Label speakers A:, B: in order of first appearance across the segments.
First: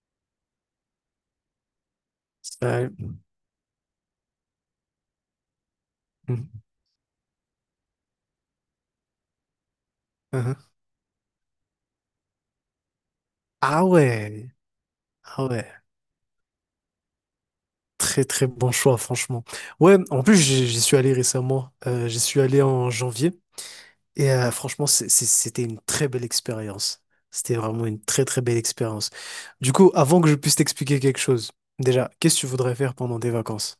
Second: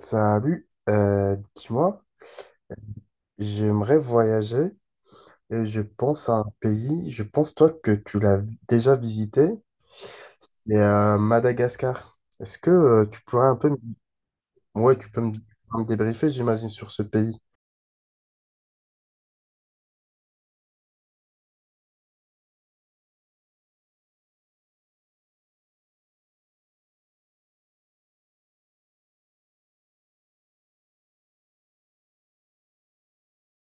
A: Salut, dis-moi,
B: Ça-
A: j'aimerais voyager et je pense à un
B: Mhm.
A: pays, je pense toi que tu l'as déjà visité,
B: Mhm.
A: c'est Madagascar. Est-ce que tu pourrais un peu,
B: Ah ouais,
A: ouais, tu peux me,
B: ah ouais,
A: me débriefer, j'imagine, sur ce pays?
B: très très bon choix franchement. Ouais, en plus j'y suis allé récemment. J'y suis allé en janvier et franchement c'était une très belle expérience. C'était vraiment une très très belle expérience. Du coup, avant que je puisse t'expliquer quelque chose, déjà, qu'est-ce que tu voudrais faire pendant des vacances?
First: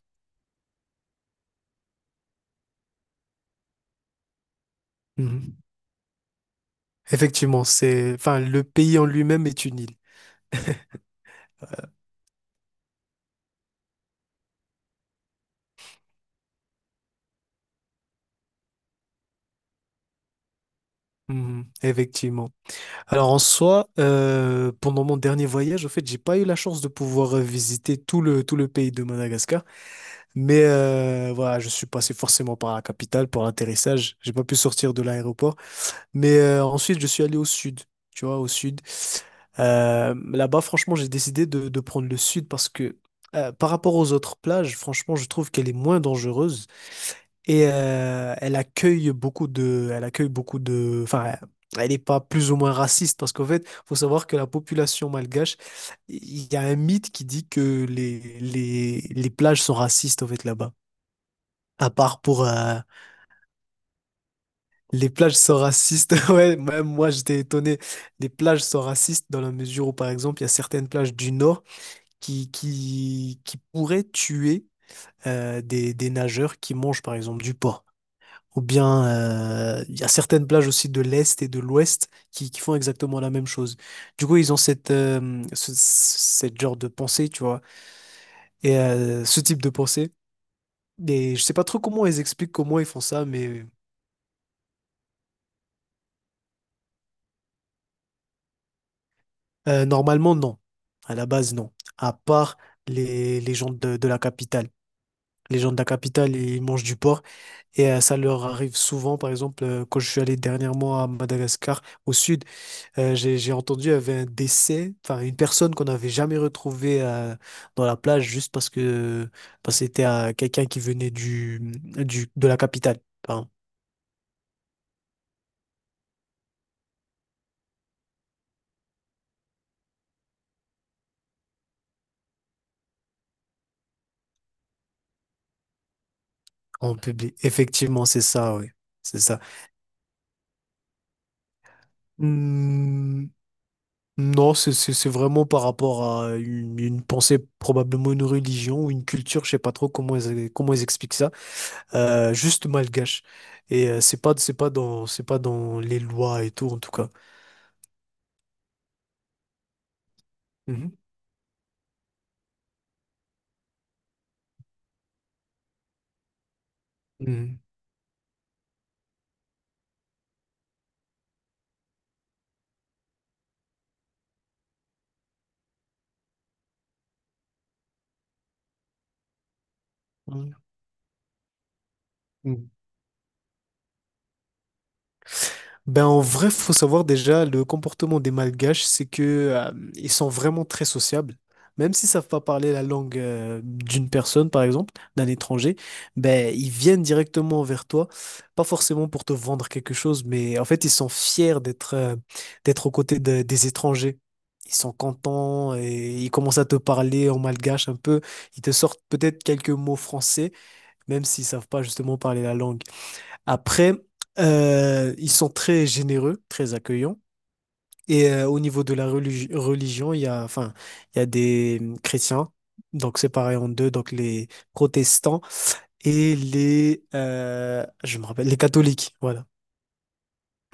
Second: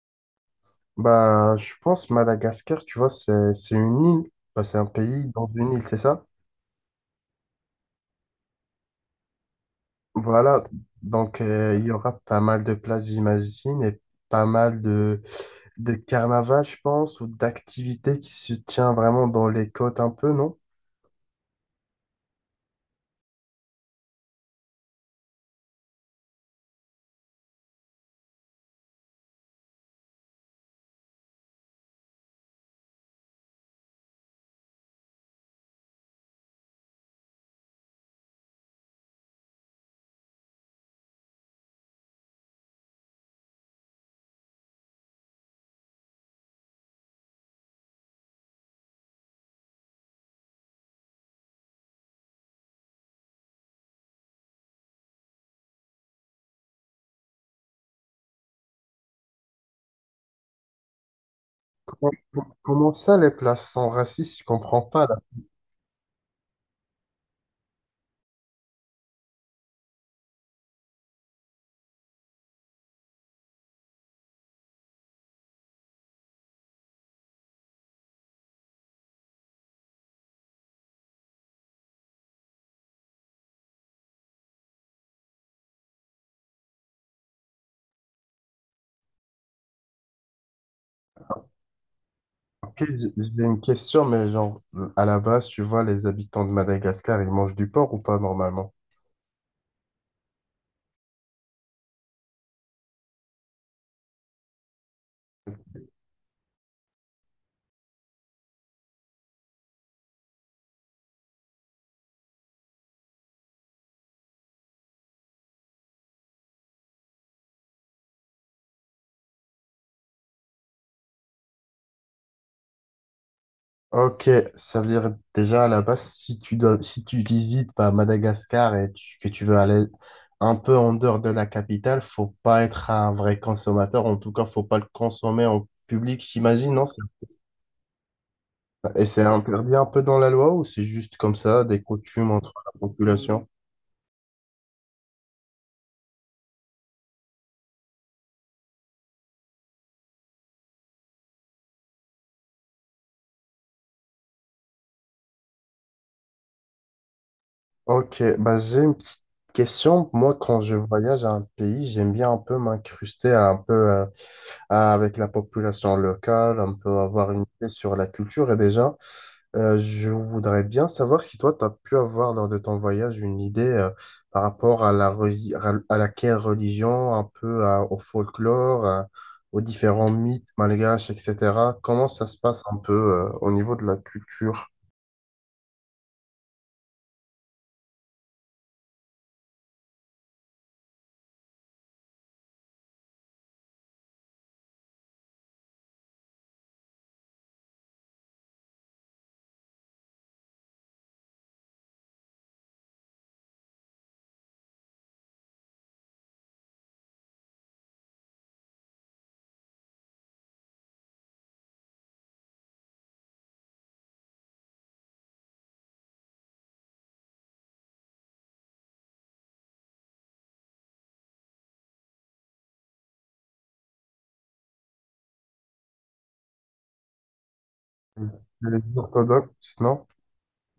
A: Bah, je pense Madagascar, tu vois, c'est une île. Bah, c'est un pays dans
B: Mhm.
A: une île, c'est ça?
B: Effectivement, c'est, enfin, le pays en lui-même est une île.
A: Voilà, donc il y aura pas mal de places, j'imagine, et pas mal de carnaval, je pense, ou d'activités qui se tient vraiment dans les côtes un peu, non?
B: Mhm. Effectivement. Alors en soi, pendant mon dernier voyage, en fait, j'ai pas eu la chance de pouvoir visiter tout le pays de Madagascar. Mais voilà, je suis passé forcément par la capitale pour l'atterrissage. J'ai pas pu sortir de l'aéroport. Mais ensuite, je suis allé au sud, tu vois, au sud. Là-bas, franchement, j'ai décidé de prendre le sud parce que par rapport aux autres plages, franchement, je trouve qu'elle est moins dangereuse. Et elle accueille beaucoup de, enfin, elle n'est pas plus ou moins raciste parce qu'en fait, faut savoir que la population malgache, il y a un mythe qui dit que les plages sont racistes en fait là-bas. À part pour
A: Comment ça, les places sont racistes? Je comprends pas,
B: les
A: là.
B: plages sont racistes, ouais, même moi j'étais étonné. Les plages sont racistes dans la mesure où, par exemple, il y a certaines plages du nord qui pourraient tuer des nageurs qui mangent, par exemple, du porc. Ou bien, il y a certaines plages aussi de l'Est et de l'Ouest qui font exactement la même chose. Du coup, ils ont cette genre de pensée, tu vois, et ce type de pensée. Et je sais pas trop comment ils expliquent comment
A: Ok,
B: ils
A: j'ai
B: font ça,
A: j'ai une
B: mais
A: question, mais genre, à la base, tu vois, les habitants de Madagascar, ils mangent du porc ou pas, normalement?
B: normalement, non. À la base, non. À part les gens de la capitale. Les gens de la capitale, ils mangent du porc et ça leur arrive souvent. Par exemple, quand je suis allé dernièrement à Madagascar, au sud. J'ai entendu, il y avait un décès, enfin une personne qu'on n'avait jamais retrouvée dans la plage juste parce que c'était quelqu'un qui venait du de la capitale. Enfin,
A: Ok, ça veut dire déjà à la base, si tu visites bah, Madagascar et que tu veux aller un peu en dehors de la capitale, faut pas être un vrai consommateur. En tout cas, faut pas le consommer en public, j'imagine, non?
B: en public. Effectivement, c'est ça, oui.
A: Et c'est
B: C'est ça.
A: interdit un peu dans la loi ou c'est juste comme ça, des coutumes entre la
B: Hmm,
A: population?
B: non, c'est vraiment par rapport à une pensée, probablement une religion ou une culture, je sais pas trop comment ils expliquent ça. Juste malgache. Et c'est pas dans les lois et tout, en tout cas.
A: Ok, bah j'ai une petite question. Moi, quand je voyage à un pays, j'aime bien un peu m'incruster à un peu, avec la population locale, on peut avoir une
B: Mhm.
A: idée sur la culture. Et déjà, je voudrais bien savoir si toi, tu as pu avoir lors de ton voyage une idée par rapport à à laquelle religion, un peu au folklore, aux différents mythes
B: Mhm.
A: malgaches, etc. Comment ça se passe
B: Mhm.
A: un peu au niveau de la culture?
B: Ben en vrai, faut savoir déjà le comportement des Malgaches, c'est que ils sont vraiment très sociables. Même s'ils savent pas parler la langue d'une personne, par exemple, d'un étranger, ben ils viennent directement vers toi, pas forcément pour te vendre quelque chose, mais en fait ils sont fiers d'être d'être aux côtés des étrangers. Ils sont contents et ils commencent à te parler en malgache un peu. Ils te sortent peut-être quelques mots français, même s'ils savent pas justement parler la langue. Après, ils sont très généreux, très accueillants. Et au niveau de la religion, il y a des chrétiens, donc séparés en deux, donc les protestants et les, je me rappelle, les
A: Les
B: catholiques, voilà.
A: orthodoxes, non?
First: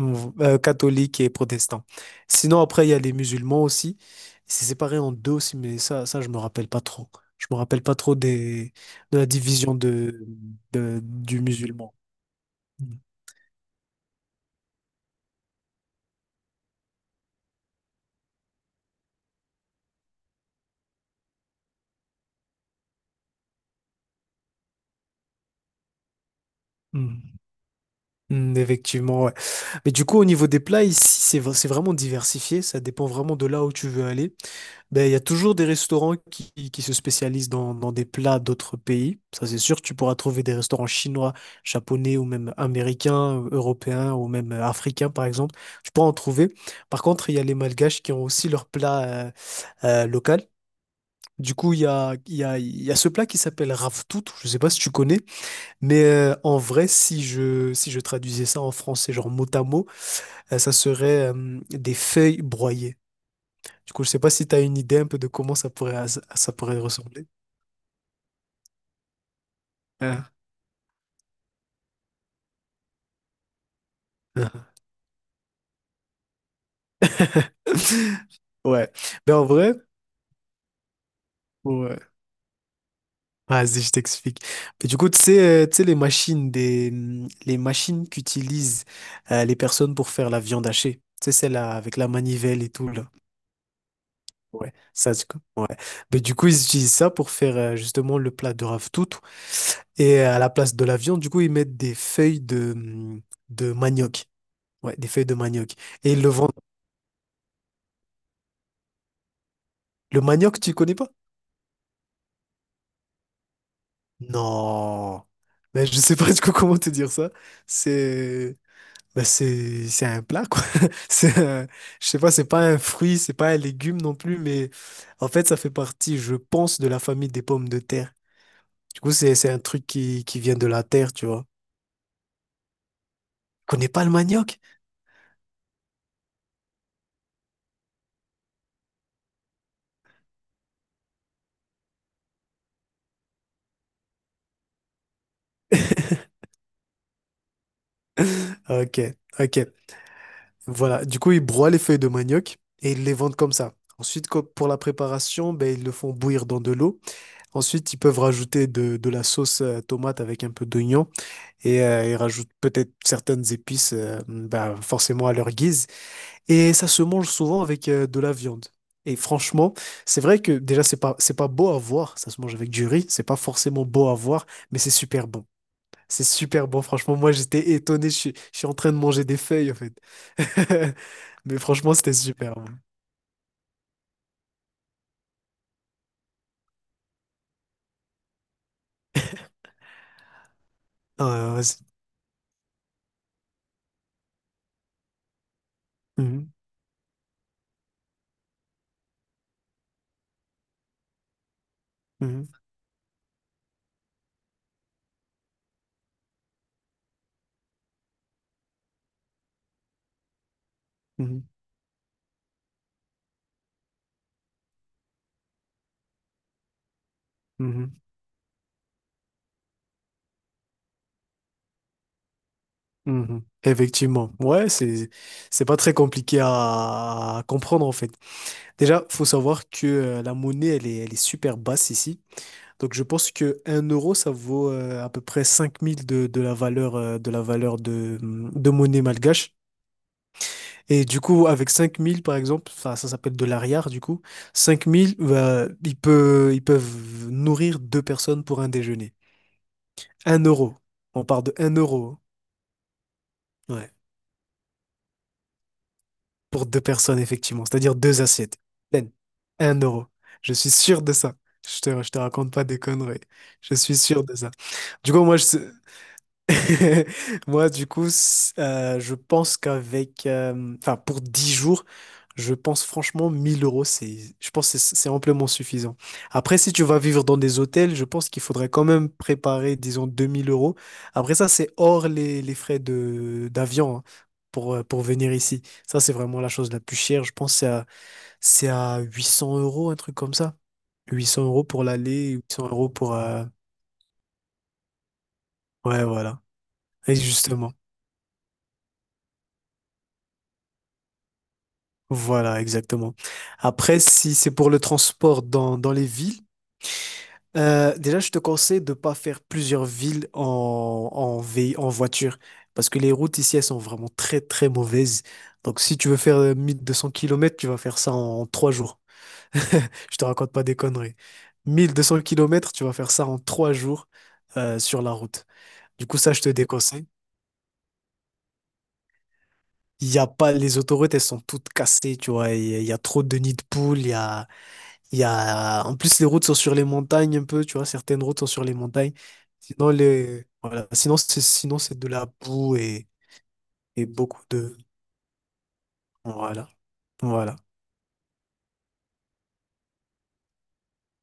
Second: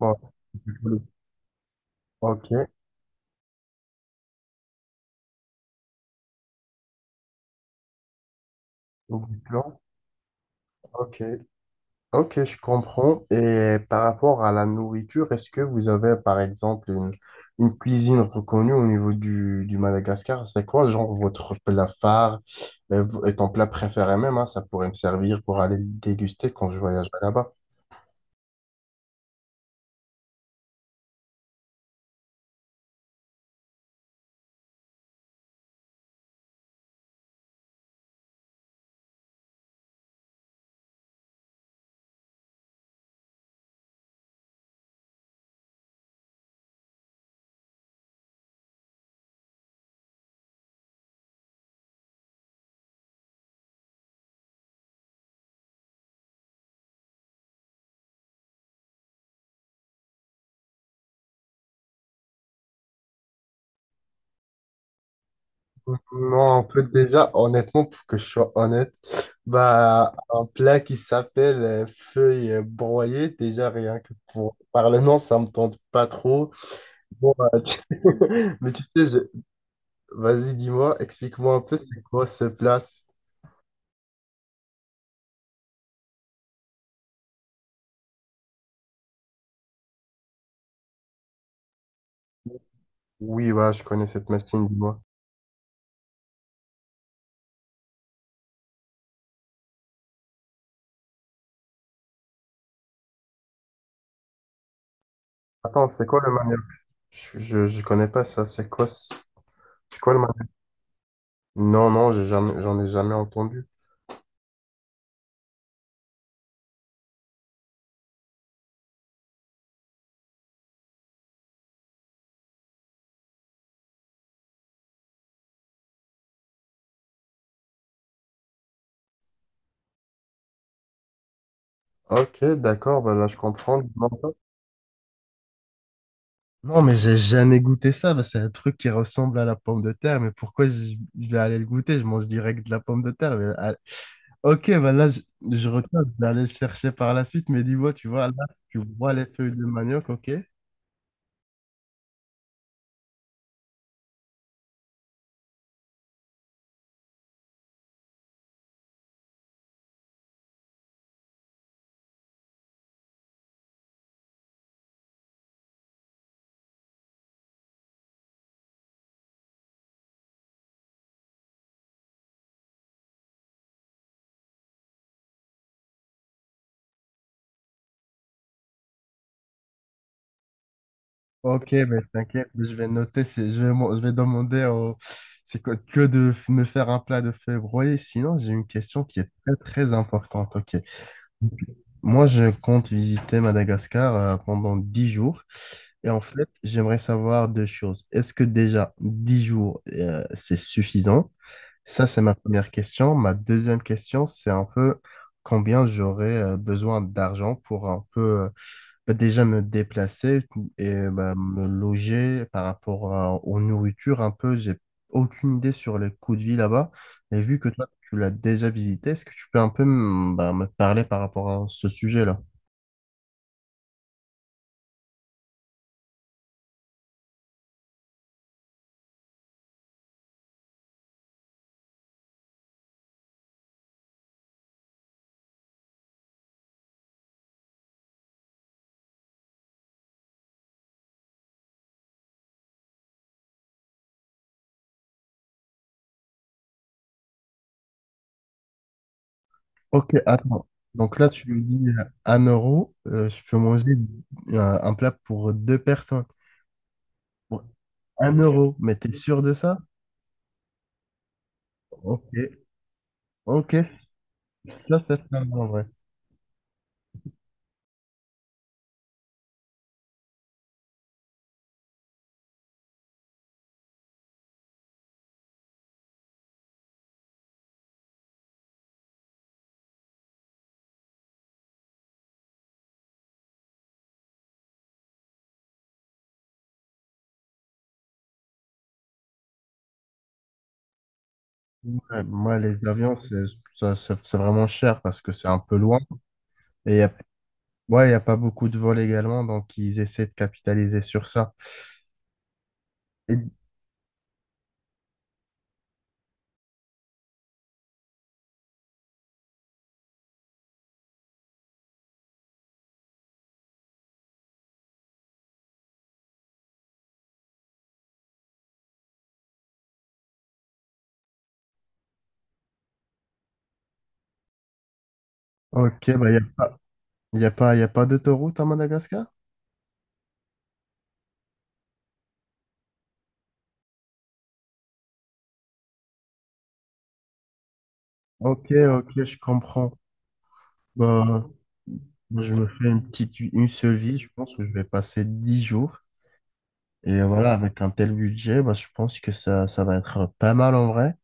A: Bon,
B: Catholiques et protestants.
A: ok,
B: Sinon, après, il y a les musulmans aussi. C'est séparé en deux aussi, mais ça, je me rappelle pas trop. Je me rappelle pas trop de
A: au
B: la division
A: clan,
B: de,
A: ok.
B: du musulman.
A: Ok, je
B: Mm.
A: comprends. Et par rapport à la nourriture, est-ce que vous avez, par exemple, une cuisine reconnue au niveau du Madagascar? C'est quoi, genre, votre plat phare et ton plat préféré même, hein, ça pourrait me servir pour aller le déguster quand je voyagerai
B: Mm.
A: là-bas.
B: Effectivement, ouais. Mais du coup, au niveau des plats, ici, c'est vraiment diversifié. Ça dépend vraiment de là où tu veux aller. Ben, il y a toujours des restaurants qui se spécialisent dans des plats d'autres pays. Ça, c'est sûr, tu pourras trouver des restaurants chinois, japonais ou même américains, européens ou même africains, par exemple. Tu pourras en trouver. Par contre, il y a les malgaches qui ont aussi leur plat local. Du coup, il y a, il y a, il y a ce plat qui s'appelle raftout. Je ne sais pas si tu connais. Mais en vrai, si je traduisais ça en français, genre mot à mot, ça serait des feuilles broyées. Du coup, je sais pas si tu as une idée un peu de comment ça pourrait, ça
A: Non, on
B: pourrait
A: peut
B: ressembler.
A: déjà, honnêtement, pour que je sois honnête, bah,
B: Ah.
A: un plat qui s'appelle feuilles broyées, déjà rien que pour, par le nom, ça me tente pas trop. Bon, mais tu
B: Ouais.
A: sais,
B: Mais en vrai,
A: vas-y, dis-moi, explique-moi un peu,
B: ouais.
A: c'est quoi ce place?
B: Vas-y, je t'explique. Mais du coup, tu sais, euh, tu sais, les machines, des, les machines qu'utilisent les personnes pour faire la viande hachée. Tu sais, celle-là avec la manivelle et tout, là.
A: Oui, ouais, je connais cette machine,
B: Ouais,
A: dis-moi.
B: ça, c'est cool. Ouais. Mais du coup, ils utilisent ça pour faire justement le plat de ravitoto. Et à la place de la viande, du coup, ils mettent des feuilles de manioc. Ouais, des feuilles de manioc.
A: Attends, c'est
B: Et
A: quoi
B: ils le
A: le
B: vendent.
A: manioc? Je connais pas ça, c'est quoi, c'est quoi le
B: Le
A: manioc?
B: manioc, tu connais pas?
A: Non, non, j'ai jamais, j'en ai jamais entendu.
B: Non. Mais je sais pas du coup comment te dire ça. C'est bah, c'est un plat quoi. C'est un- je sais pas, c'est pas un fruit, c'est pas un légume non plus, mais en fait, ça fait partie, je pense, de la famille des pommes de terre. Du coup, c'est un truc qui vient de la terre, tu vois.
A: Ok, d'accord, bah là, je comprends.
B: Connais pas
A: Dis-moi
B: le
A: un peu.
B: manioc?
A: Non, mais j'ai jamais goûté ça, bah, c'est un truc qui ressemble à la pomme de terre, mais pourquoi je vais aller le goûter? Je mange direct de la pomme de terre. Mais, ah, ok, bah là, je retiens, je vais aller le chercher par la suite, mais dis-moi, tu vois, là, tu
B: Ok,
A: vois les feuilles
B: ok.
A: de manioc, ok?
B: Voilà. Du coup, ils broient les feuilles de manioc et ils les vendent comme ça. Ensuite, pour la préparation, ben, ils le font bouillir dans de l'eau. Ensuite, ils peuvent rajouter de la sauce tomate avec un peu d'oignon et ils rajoutent peut-être certaines épices, ben, forcément à leur guise. Et ça se mange souvent avec de la viande. Et franchement, c'est vrai que déjà, c'est pas beau à voir. Ça se mange avec du riz. C'est pas forcément beau à voir, mais c'est super bon. C'est super bon, franchement. Moi, j'étais étonné. Je suis en train de manger des feuilles, en fait. Mais
A: Ok,
B: franchement,
A: mais
B: c'était
A: t'inquiète,
B: super bon.
A: mais je vais noter, je vais demander au, c'est quoi, me faire un plat de feu broyé. Sinon, j'ai une question qui est très, très importante. Ok.
B: Ah, ouais, ouais.
A: Moi, je compte visiter Madagascar pendant 10 jours. Et en fait,
B: Mhm,
A: j'aimerais savoir deux choses. Est-ce que déjà 10 jours, c'est suffisant? Ça, c'est ma
B: mhm,
A: première question. Ma deuxième question, c'est un peu combien j'aurais besoin d'argent pour un peu bah, déjà me déplacer et bah, me loger par rapport aux nourritures un peu, j'ai aucune idée sur les coûts de vie là-bas. Et vu que toi,
B: mhm,
A: tu l'as déjà visité, est-ce que tu peux un peu bah, me parler par rapport à ce sujet-là?
B: mhm, mhm. Effectivement. Ouais, c'est pas très compliqué à comprendre, en fait. Déjà, faut savoir que la monnaie, elle est super basse ici. Donc, je pense que un euro, ça vaut à peu près 5 000 de la valeur de monnaie malgache. Et du coup, avec 5 000 par exemple, enfin, ça s'appelle de l'arrière, du coup, 5 000, bah, ils peuvent nourrir deux personnes pour un déjeuner.
A: Ok,
B: Un
A: attends.
B: euro.
A: Donc
B: On
A: là,
B: part
A: tu
B: de
A: me
B: un
A: dis
B: euro.
A: 1 euro, je peux
B: Hein. Ouais.
A: manger un plat pour deux personnes.
B: Pour deux personnes,
A: Pour
B: effectivement. C'est-à-dire deux
A: Un
B: assiettes.
A: euro, mais
B: Ben,
A: t'es sûr de ça?
B: un euro. Je suis sûr de ça. Je te
A: Ok,
B: raconte pas des conneries. Je
A: ok,
B: suis sûr de ça.
A: ça,
B: Du
A: c'est
B: coup,
A: pas mal, en vrai.
B: Moi, du coup, je pense qu'avec, enfin, pour 10 jours, je pense franchement 1 000 euros, je pense que c'est amplement suffisant. Après, si tu vas vivre dans des hôtels, je pense qu'il faudrait quand même préparer, disons, 2 000 euros. Après, ça, c'est hors les frais d'avion, hein, pour venir ici. Ça, c'est vraiment la chose la plus chère. Je pense que c'est à 800 euros, un truc comme ça. Huit cents euros pour
A: Ouais,
B: l'aller, huit
A: moi,
B: cents
A: les
B: euros pour,
A: avions, c'est c'est vraiment cher parce que c'est un peu loin.
B: ouais, voilà.
A: Et
B: Et justement.
A: ouais, il n'y a pas beaucoup de vols également, donc ils essaient de capitaliser sur ça.
B: Voilà, exactement.
A: Et-
B: Après, si c'est pour le transport dans les villes, déjà, je te conseille de ne pas faire plusieurs villes en voiture, parce que les routes ici, elles sont vraiment très, très mauvaises. Donc, si tu veux faire 1 200 kilomètres tu vas faire ça en trois jours. Je te raconte pas des conneries. 1 200 kilomètres tu vas faire ça en trois jours sur la route. Du
A: ok,
B: coup,
A: bah, il
B: ça,
A: n'y a
B: je te
A: pas,
B: déconseille.
A: y a pas, y a pas d'autoroute à Madagascar?
B: Il y a pas, les autoroutes, elles sont toutes cassées, tu vois. Il y a trop de nids de poules, il y a... Il y a... En plus, les routes sont sur les montagnes un peu, tu vois, certaines routes sont sur
A: Ok,
B: les montagnes.
A: ok, je
B: Sinon,
A: comprends.
B: les... voilà. Sinon,
A: Bah,
B: c'est de la
A: moi, je me
B: boue
A: fais une seule
B: et
A: vie, je
B: beaucoup
A: pense que je
B: de...
A: vais passer 10 jours.
B: Voilà.
A: Et voilà,
B: Voilà.
A: avec un tel budget, bah, je pense que ça va être pas mal en vrai.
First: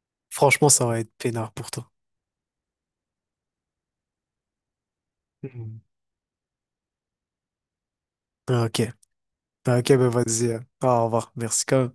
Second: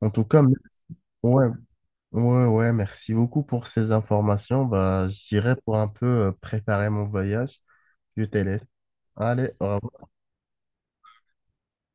A: En tout cas,
B: Franchement, ça va être
A: ouais,
B: peinard pour toi.
A: ouais, ouais, merci beaucoup pour ces informations. Bah, j'irai pour
B: Mhm.
A: un peu préparer mon voyage. Je te laisse.
B: Ah, ok.
A: Allez, au
B: Ah, ok,
A: revoir.
B: ben vas-y. Hein. Au revoir. Merci quand même.